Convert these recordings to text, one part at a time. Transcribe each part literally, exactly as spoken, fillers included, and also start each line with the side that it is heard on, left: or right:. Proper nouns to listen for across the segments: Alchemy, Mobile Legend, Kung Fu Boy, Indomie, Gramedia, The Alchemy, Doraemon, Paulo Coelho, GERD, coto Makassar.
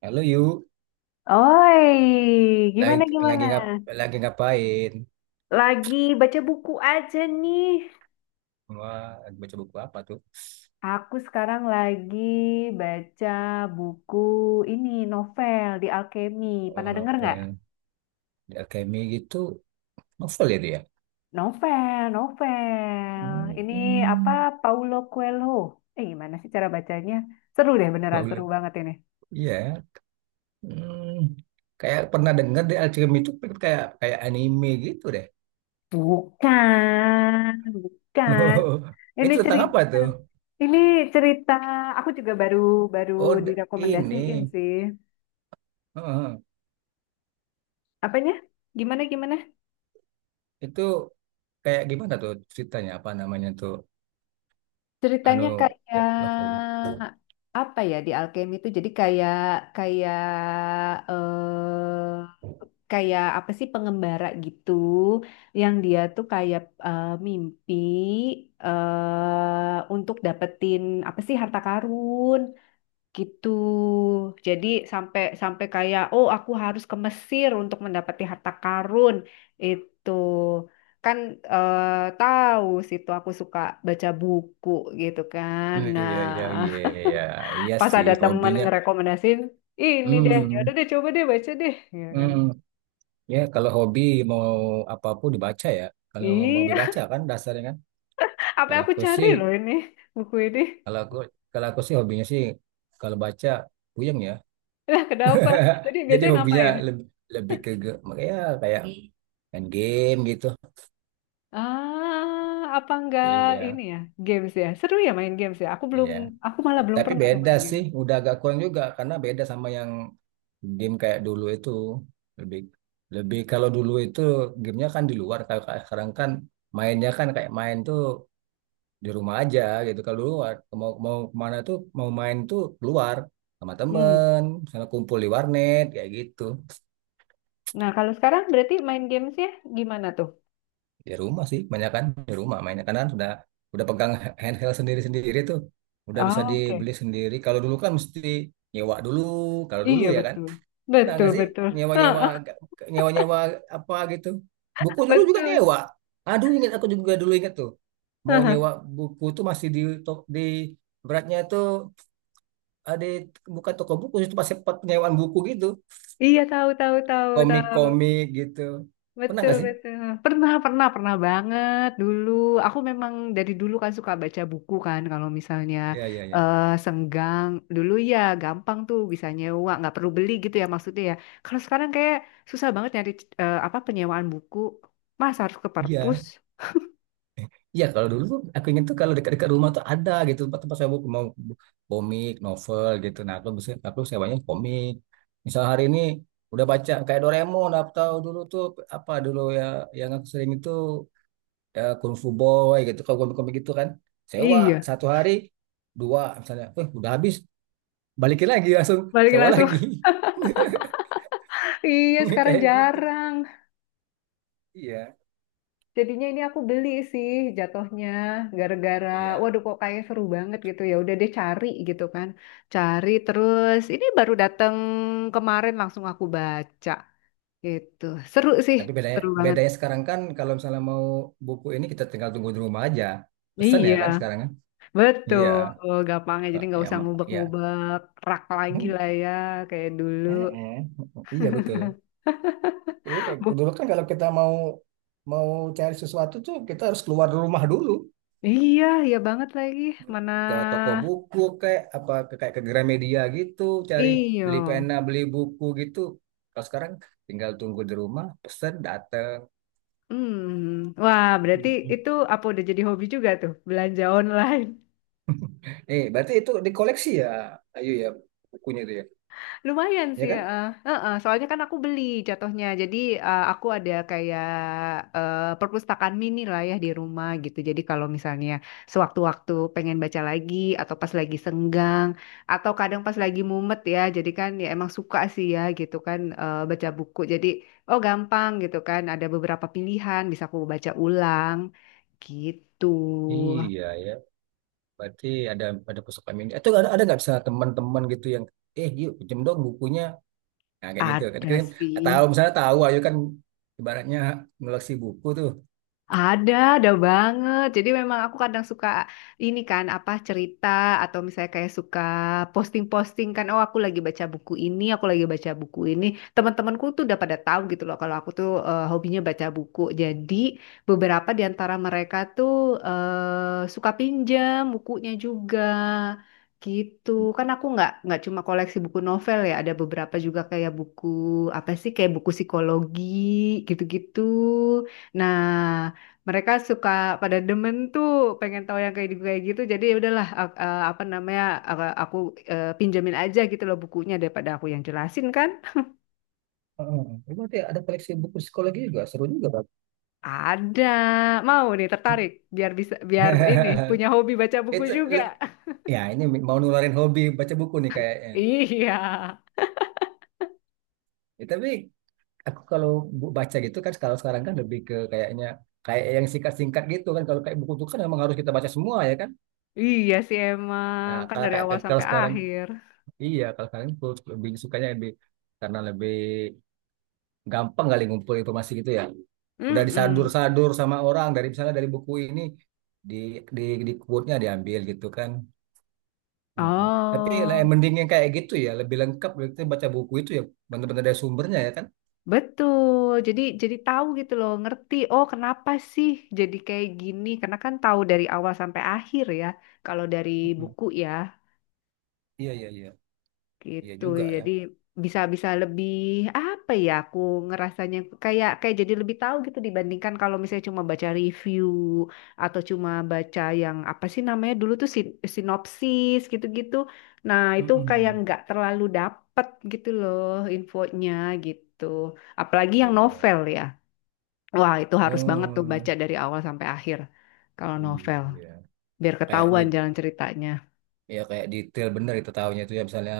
right: Halo Yu,
left: Oi,
right: lagi
left: gimana gimana?
right: lagi ngap lagi ngapain?
left: Lagi baca buku aja nih.
right: Wah, lagi baca buku apa tuh?
left: Aku sekarang lagi baca buku ini novel di Alchemy.
right: Oh,
left: Pernah denger nggak?
right: novel, The Alchemy gitu, novel ya dia.
left: Novel, novel. Ini apa
right: Hmm,
left: Paulo Coelho? Eh gimana sih cara bacanya? Seru deh beneran, seru
right: boleh.
left: banget ini.
right: Iya. Hmm, Kayak pernah dengar The Alchemy itu kayak kayak anime gitu deh.
left: Bukan, bukan. Ini
right: Itu tentang apa
left: cerita,
right: tuh?
left: ini cerita. Aku juga baru baru
right: Oh, d-
left: direkomendasiin
right: ini.
left: sih.
right: Heeh.
left: Apanya? Gimana gimana?
right: Itu kayak gimana tuh ceritanya? Apa namanya tuh? Anu,
left: Ceritanya kayak
right: eh, novel.
left: apa ya di alkemi itu? Jadi kayak kayak eh kayak apa sih pengembara gitu yang dia tuh kayak eh, mimpi eh untuk dapetin apa sih harta karun. Gitu. Jadi sampai sampai kayak oh aku harus ke Mesir untuk mendapati harta karun itu kan eh, tahu situ aku suka baca buku gitu kan.
right: Hmm, Iya, iya, iya,
left: Nah,
right: iya, iya
left: pas
right: sih
left: ada teman
right: hobinya.
left: ngerekomendasin ini deh, ya udah
right: Hmm.
left: deh coba deh baca deh gitu kan.
right: Hmm, Ya kalau hobi mau apapun dibaca ya. Kalau mau hobi
left: Iya,
right: baca kan dasarnya kan.
left: apa
right: Kalau
left: yang aku
right: aku
left: cari
right: sih,
left: loh ini buku ini.
right: kalau aku kalau aku sih hobinya sih kalau baca puyeng ya.
left: Lah kenapa? Jadi
right: Jadi
left: biasanya
right: hobinya
left: ngapain?
right: lebih lebih ke ge- ya, kayak main game gitu.
left: Ah, apa enggak ini
right: Iya,
left: ya games ya? Seru ya main games ya? Aku belum,
right: iya.
left: aku malah belum
right: Tapi
left: pernah tuh
right: beda
left: main game.
right: sih, udah agak kurang juga karena beda sama yang game kayak dulu itu lebih lebih kalau dulu itu gamenya kan di luar, kalau kayak sekarang kan mainnya kan kayak main tuh di rumah aja gitu. Kalau dulu ah, mau mau kemana tuh mau main tuh keluar sama
left: Hmm.
right: temen, misalnya kumpul di warnet kayak gitu.
left: Nah, kalau sekarang berarti main gamesnya gimana tuh?
right: Di rumah sih banyak kan, di rumah mainnya karena kan sudah udah pegang handheld sendiri sendiri tuh, udah bisa
left: Ah, oke,
right: dibeli sendiri. Kalau dulu kan mesti nyewa dulu, kalau dulu
left: iya
right: ya kan.
left: betul,
right: Pernah
left: betul
right: nggak sih
left: betul,
right: nyewa nyewa,
left: heeh,
right: nyewa nyewa apa gitu, buku dulu juga
left: betul.
right: nyewa. Aduh, ingat, aku juga dulu ingat tuh mau
left: Heeh.
right: nyewa buku tuh masih di tok- di beratnya tuh ada, bukan toko buku, itu pasti tempat penyewaan buku gitu,
left: Iya tahu tahu tahu tahu.
right: komik-komik gitu. Pernah
left: Betul,
right: nggak sih?
left: betul. Pernah, pernah, pernah banget dulu. Aku memang dari dulu kan suka baca buku kan. Kalau misalnya
right: Ya ya ya,
left: eh senggang, dulu ya gampang tuh bisa nyewa, nggak perlu beli gitu ya maksudnya ya. Kalau sekarang kayak susah banget nyari eh, apa penyewaan buku. Mas harus ke perpus.
right: iya iya, kalau dulu tuh aku ingin tuh kalau dekat-dekat rumah tuh ada gitu tempat tempat sewa buku, mau bu- komik novel gitu. Nah, aku bisa, aku sewanya komik, misal hari ini udah baca kayak Doraemon, atau dulu tuh apa dulu ya yang aku sering itu, ya, Kung Fu Boy gitu, kalau komik-komik gitu kan sewa
left: Iya,
right: satu hari dua misalnya, eh udah habis, balikin lagi langsung,
left: balik
right: sewa
left: langsung.
right: lagi.
left: Iya, sekarang
right: Kayak gitu,
left: jarang.
right: iya
left: Jadinya ini aku beli sih jatuhnya gara-gara
right: iya.
left: waduh kok kayak seru banget gitu ya udah deh cari gitu kan. Cari terus ini baru dateng kemarin langsung aku baca gitu. Seru sih,
right: Tapi bedanya
left: seru banget.
right: bedanya sekarang kan, kalau misalnya mau buku ini kita tinggal tunggu di rumah aja, pesan ya kan
left: Iya,
right: sekarang kan, iya.
left: betul. Gampangnya
right: Kok
left: jadi nggak
right: ya
left: usah
right: ma- ya.
left: ngubek-ngubek rak lagi
right: Hmm,
left: lah ya kayak dulu.
right: eh, eh. Iya betul. Iya, kayak
left: Bu,
right: dulu kan, kalau kita mau mau cari sesuatu tuh kita harus keluar dari rumah dulu.
left: iya, iya banget lagi. Mana
right: Ke toko buku kayak apa, ke kayak ke Gramedia gitu cari,
left: iyo.
right: beli pena beli buku gitu. Kalau sekarang tinggal tunggu di rumah, pesan datang.
left: Hmm. Wah, berarti itu apa udah jadi hobi juga tuh belanja online.
right: Eh, berarti itu dikoleksi ya, Ayu ya, bukunya itu ya,
left: Lumayan
right: ya
left: sih,
right: kan?
left: heeh. Heeh, soalnya kan aku beli jatuhnya. Jadi eh, aku ada kayak eh, perpustakaan mini lah ya di rumah gitu. Jadi kalau misalnya sewaktu-waktu pengen baca lagi atau pas lagi senggang atau kadang pas lagi mumet ya. Jadi kan ya emang suka sih ya gitu kan eh, baca buku. Jadi oh gampang gitu kan ada beberapa pilihan bisa aku baca ulang gitu.
right: Iya ya, berarti ada ada pusaka mini. Itu ada ada nggak bisa teman-teman gitu yang, eh yuk pinjem dong bukunya, nah, kayak gitu kan.
left: Ada
right: Kan tahu,
left: sih.
right: misalnya tahu Ayu kan, ibaratnya koleksi buku tuh.
left: Ada, ada banget. Jadi memang aku kadang suka ini kan apa cerita atau misalnya kayak suka posting-posting kan, oh aku lagi baca buku ini, aku lagi baca buku ini. Teman-temanku tuh udah pada tahu gitu loh kalau aku tuh eh, hobinya baca buku. Jadi beberapa di antara mereka tuh eh, suka pinjam bukunya juga. Gitu kan aku nggak nggak cuma koleksi buku novel ya ada beberapa juga kayak buku apa sih kayak buku psikologi gitu-gitu. Nah, mereka suka pada demen tuh pengen tahu yang kayak di- kayak gitu jadi ya udahlah a- a- apa namanya aku, aku, eh, pinjamin aja gitu loh bukunya daripada aku yang jelasin kan
right: Heeh. Eh, berarti ada koleksi buku psikologi juga, seru juga, Bang.
left: ada mau nih tertarik biar bisa biar ini punya hobi baca buku
right: Itu
left: juga.
right: le- ya, ini mau nularin hobi baca buku nih kayaknya nih.
left: Iya,
right: Ya, tapi aku kalau bu- baca gitu kan, kalau sekarang kan lebih ke kayaknya kayak yang singkat-singkat gitu kan, kalau kayak buku itu kan memang harus kita baca semua ya kan.
left: iya sih emang
right: Nah,
left: kan
right: kalau
left: dari
right: kayak
left: awal
right: kayak- kalau
left: sampai
right: sekarang,
left: akhir.
right: iya kalau sekarang aku lebih sukanya, lebih karena lebih gampang kali ngumpul informasi gitu ya. Udah
left: Mm.
right: disadur-sadur sama orang dari misalnya dari buku ini di, di di quote-nya diambil gitu kan. Mm-mm. Tapi lah,
left: Oh.
right: yang mending yang kayak gitu ya, lebih lengkap kita baca buku itu ya, benar-benar dari sumbernya ya kan.
left: Betul. Jadi jadi tahu gitu loh, ngerti. Oh, kenapa sih jadi kayak gini? Karena kan tahu dari awal sampai akhir ya. Kalau dari
right: Mm-mm,
left: buku ya,
right: iya iya iya, iya
left: gitu.
right: juga ya.
left: Jadi bisa bisa lebih apa ya? Aku ngerasanya kayak kayak jadi lebih tahu gitu dibandingkan kalau misalnya cuma baca review atau cuma baca yang apa sih namanya dulu tuh sin- sinopsis gitu-gitu. Nah, itu kayak
right: Mm-mm,
left: nggak terlalu dapet gitu loh infonya gitu. Apalagi yang
right: iya.
left: novel ya. Wah, itu harus banget tuh
right: Oh
left: baca dari awal sampai akhir kalau novel,
right: iya,
left: biar
right: kayak di,
left: ketahuan jalan ceritanya.
right: ya kayak detail bener itu tahunya itu ya, misalnya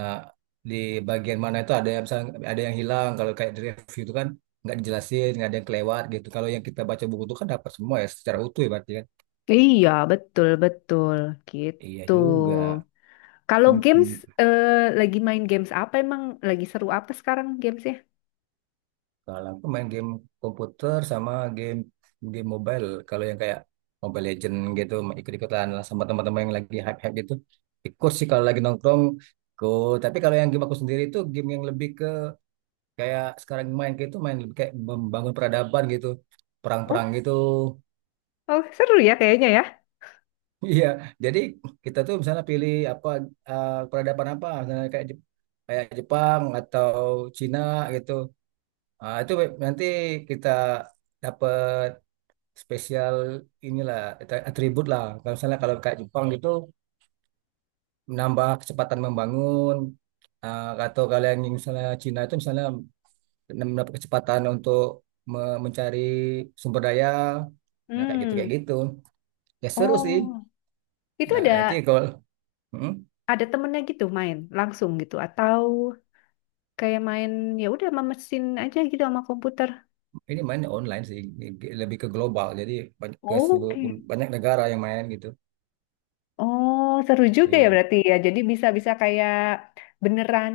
right: di bagian mana itu ada yang misalnya ada yang hilang, kalau kayak di review itu kan nggak dijelasin, nggak ada yang kelewat gitu. Kalau yang kita baca buku itu kan dapat semua ya, secara utuh ya berarti kan.
left: Iya, betul betul
right: Iya
left: gitu.
right: juga.
left: Kalau games
right: Mm-mm.
left: eh, lagi main games apa emang lagi seru apa sekarang gamesnya?
right: Kalau aku main game komputer sama game game mobile. Kalau yang kayak Mobile Legend gitu, ikut-ikutan lah sama teman-teman yang lagi hype-hype gitu. Ikut sih kalau lagi nongkrong ikut. Tapi kalau yang game aku sendiri itu game yang lebih ke kayak sekarang main, kayak itu main lebih kayak membangun peradaban gitu, perang-perang
left: Oh,
right: gitu.
left: oh seru ya kayaknya ya.
right: Iya, jadi kita tuh misalnya pilih apa, eh, peradaban apa misalnya kayak Jep- kayak Jepang atau Cina gitu. Ah, itu nanti kita dapat spesial inilah at- atribut lah, kalau misalnya kalau kayak Jepang gitu menambah kecepatan membangun. Ah, atau kalian yang misalnya Cina itu misalnya dan mendapat kecepatan untuk me- mencari sumber daya. Nah kayak gitu, kayak
left: Hmm.
right: gitu ya, seru sih.
left: Oh, itu
right: Nah
left: ada
right: nanti kalau, Hmm,
left: ada temennya gitu main langsung gitu atau kayak main ya udah sama mesin aja gitu sama komputer.
right: ini mainnya online sih, lebih ke global, jadi banyak ke seluruh,
left: Oke.
right: banyak negara yang main gitu.
left: Oh, seru juga ya
right: Iya.
left: berarti ya. Jadi bisa-bisa kayak beneran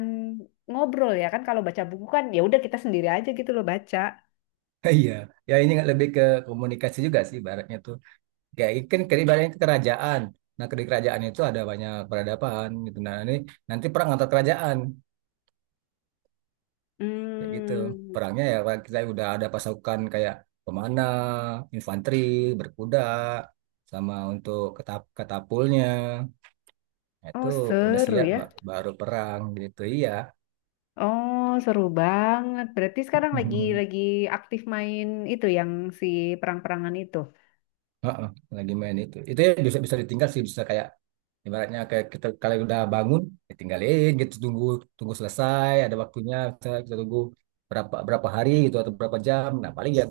left: ngobrol ya kan kalau baca buku kan ya udah kita sendiri aja gitu loh baca.
right: Iya, ya ini nggak, lebih ke komunikasi juga sih baratnya tuh, kayak kan ibaratnya ke kerajaan, nah ke di kerajaan itu ada banyak peradaban gitu, nah ini nanti perang antar kerajaan, kayak gitu.
left: Hmm.
right: Perangnya ya kayak kita udah ada pasukan kayak pemana, infanteri, berkuda, sama untuk ketap katapulnya. Nah, itu
left: Oh,
right: udah
left: seru
right: siap
left: ya.
right: ba- baru perang gitu, iya.
left: Oh, seru banget. Berarti sekarang lagi lagi aktif main itu yang si perang-perangan itu.
right: Heeh, lagi main itu itu ya, bisa bisa ditinggal sih, bisa kayak ibaratnya kayak kita kalau udah bangun ditinggalin gitu, tunggu tunggu selesai ada waktunya, misalnya kita tunggu berapa berapa hari gitu atau berapa jam, nah paling ya,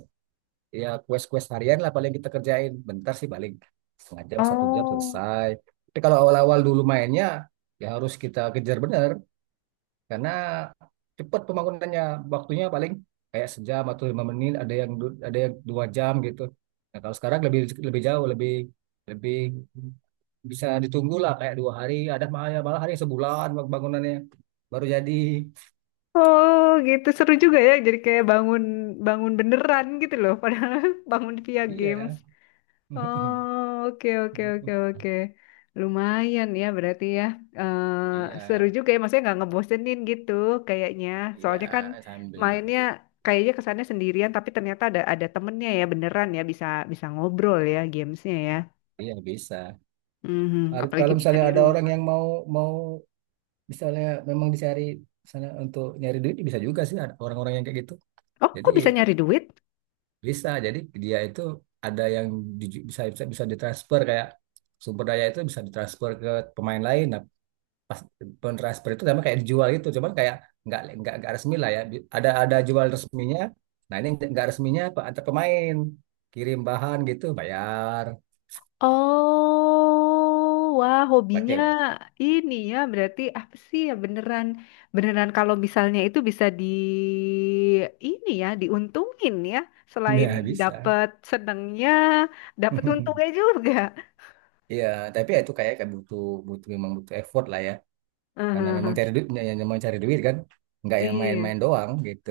right: ya quest-quest harian lah paling kita kerjain. Bentar sih paling setengah jam, satu jam
left: Oh.
right: selesai. Tapi kalau awal-awal dulu mainnya ya harus kita kejar bener karena cepat pembangunannya. Waktunya paling kayak sejam atau lima menit, ada yang du- ada yang dua jam gitu. Nah, kalau sekarang lebih lebih jauh, lebih lebih bisa ditunggu lah kayak dua hari, ada malah malah hari sebulan bangunannya baru jadi.
left: Oh, gitu seru juga ya. Jadi kayak bangun bangun beneran gitu loh padahal bangun via game.
right: Iya.
left: Oh, oke, oke, oke, oke. Lumayan ya berarti ya. Eh, seru
right: Iya,
left: juga ya, maksudnya nggak ngebosenin gitu kayaknya.
right: iya
left: Soalnya kan
right: sambil
left: mainnya
right: nunggu.
left: kayaknya kesannya sendirian, tapi ternyata ada ada temennya ya beneran ya bisa bisa ngobrol ya gamesnya ya.
right: Iya bisa.
left: Mhm,
right: Har-
left: apalagi
right: Kalau
left: bisa
right: misalnya
left: di
right: ada orang
left: rumah.
right: yang mau mau misalnya memang dicari misalnya untuk nyari duit ya bisa juga sih, ada orang-orang yang kayak gitu.
left: Oh,
right: Jadi
left: kok bisa nyari duit?
right: bisa. Jadi dia itu ada yang di- bisa bisa bisa ditransfer, kayak sumber daya itu bisa ditransfer ke pemain lain. Nah, pas pentransfer itu sama kayak dijual gitu. Cuman kayak nggak nggak nggak resmi lah ya. Bi- Ada ada jual resminya. Nah ini nggak resminya pe- antar pemain kirim bahan gitu bayar
left: Oh, wah hobinya
right: pakai.
left: ini ya berarti apa sih ya beneran beneran kalau misalnya itu bisa di ini ya diuntungin ya selain
right: Ya bisa.
left: dapat senengnya dapat untungnya juga.
right: Iya, tapi ya itu kayak kayak butuh butuh memang butuh effort lah ya. Karena memang
left: Heeh,
right: cari duit ya, ya, memang cari duit kan. Nggak yang
left: iya.
right: main-main doang gitu.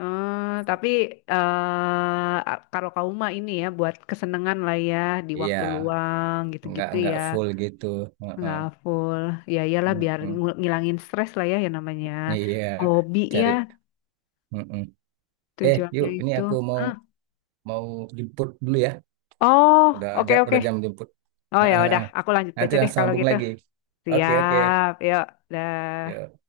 left: Eh, tapi eh kalau kamu mah ini ya buat kesenangan lah ya di waktu
right: Iya,
left: luang
right: nggak
left: gitu-gitu
right: nggak
left: ya.
right: full gitu. Heeh,
left: Nggak full. Ya iyalah biar
right: heeh.
left: ngul- ngilangin stres lah ya yang namanya
right: Iya,
left: hobi ya.
right: cari. Heeh. Eh, yuk,
left: Tujuannya
right: ini
left: itu.
right: aku mau
left: Ah.
right: mau jemput dulu ya.
left: Oh,
right: Udah
left: oke
right: jam
left: oke.
right: udah jam jemput.
left: Oh ya
right: Heeh.
left: udah, aku lanjut
right: Nanti
left: baca deh
right: langsung
left: kalau
right: sambung
left: gitu.
right: lagi. Oke, oke.
left: Siap, yuk. Dah.
right: Yuk.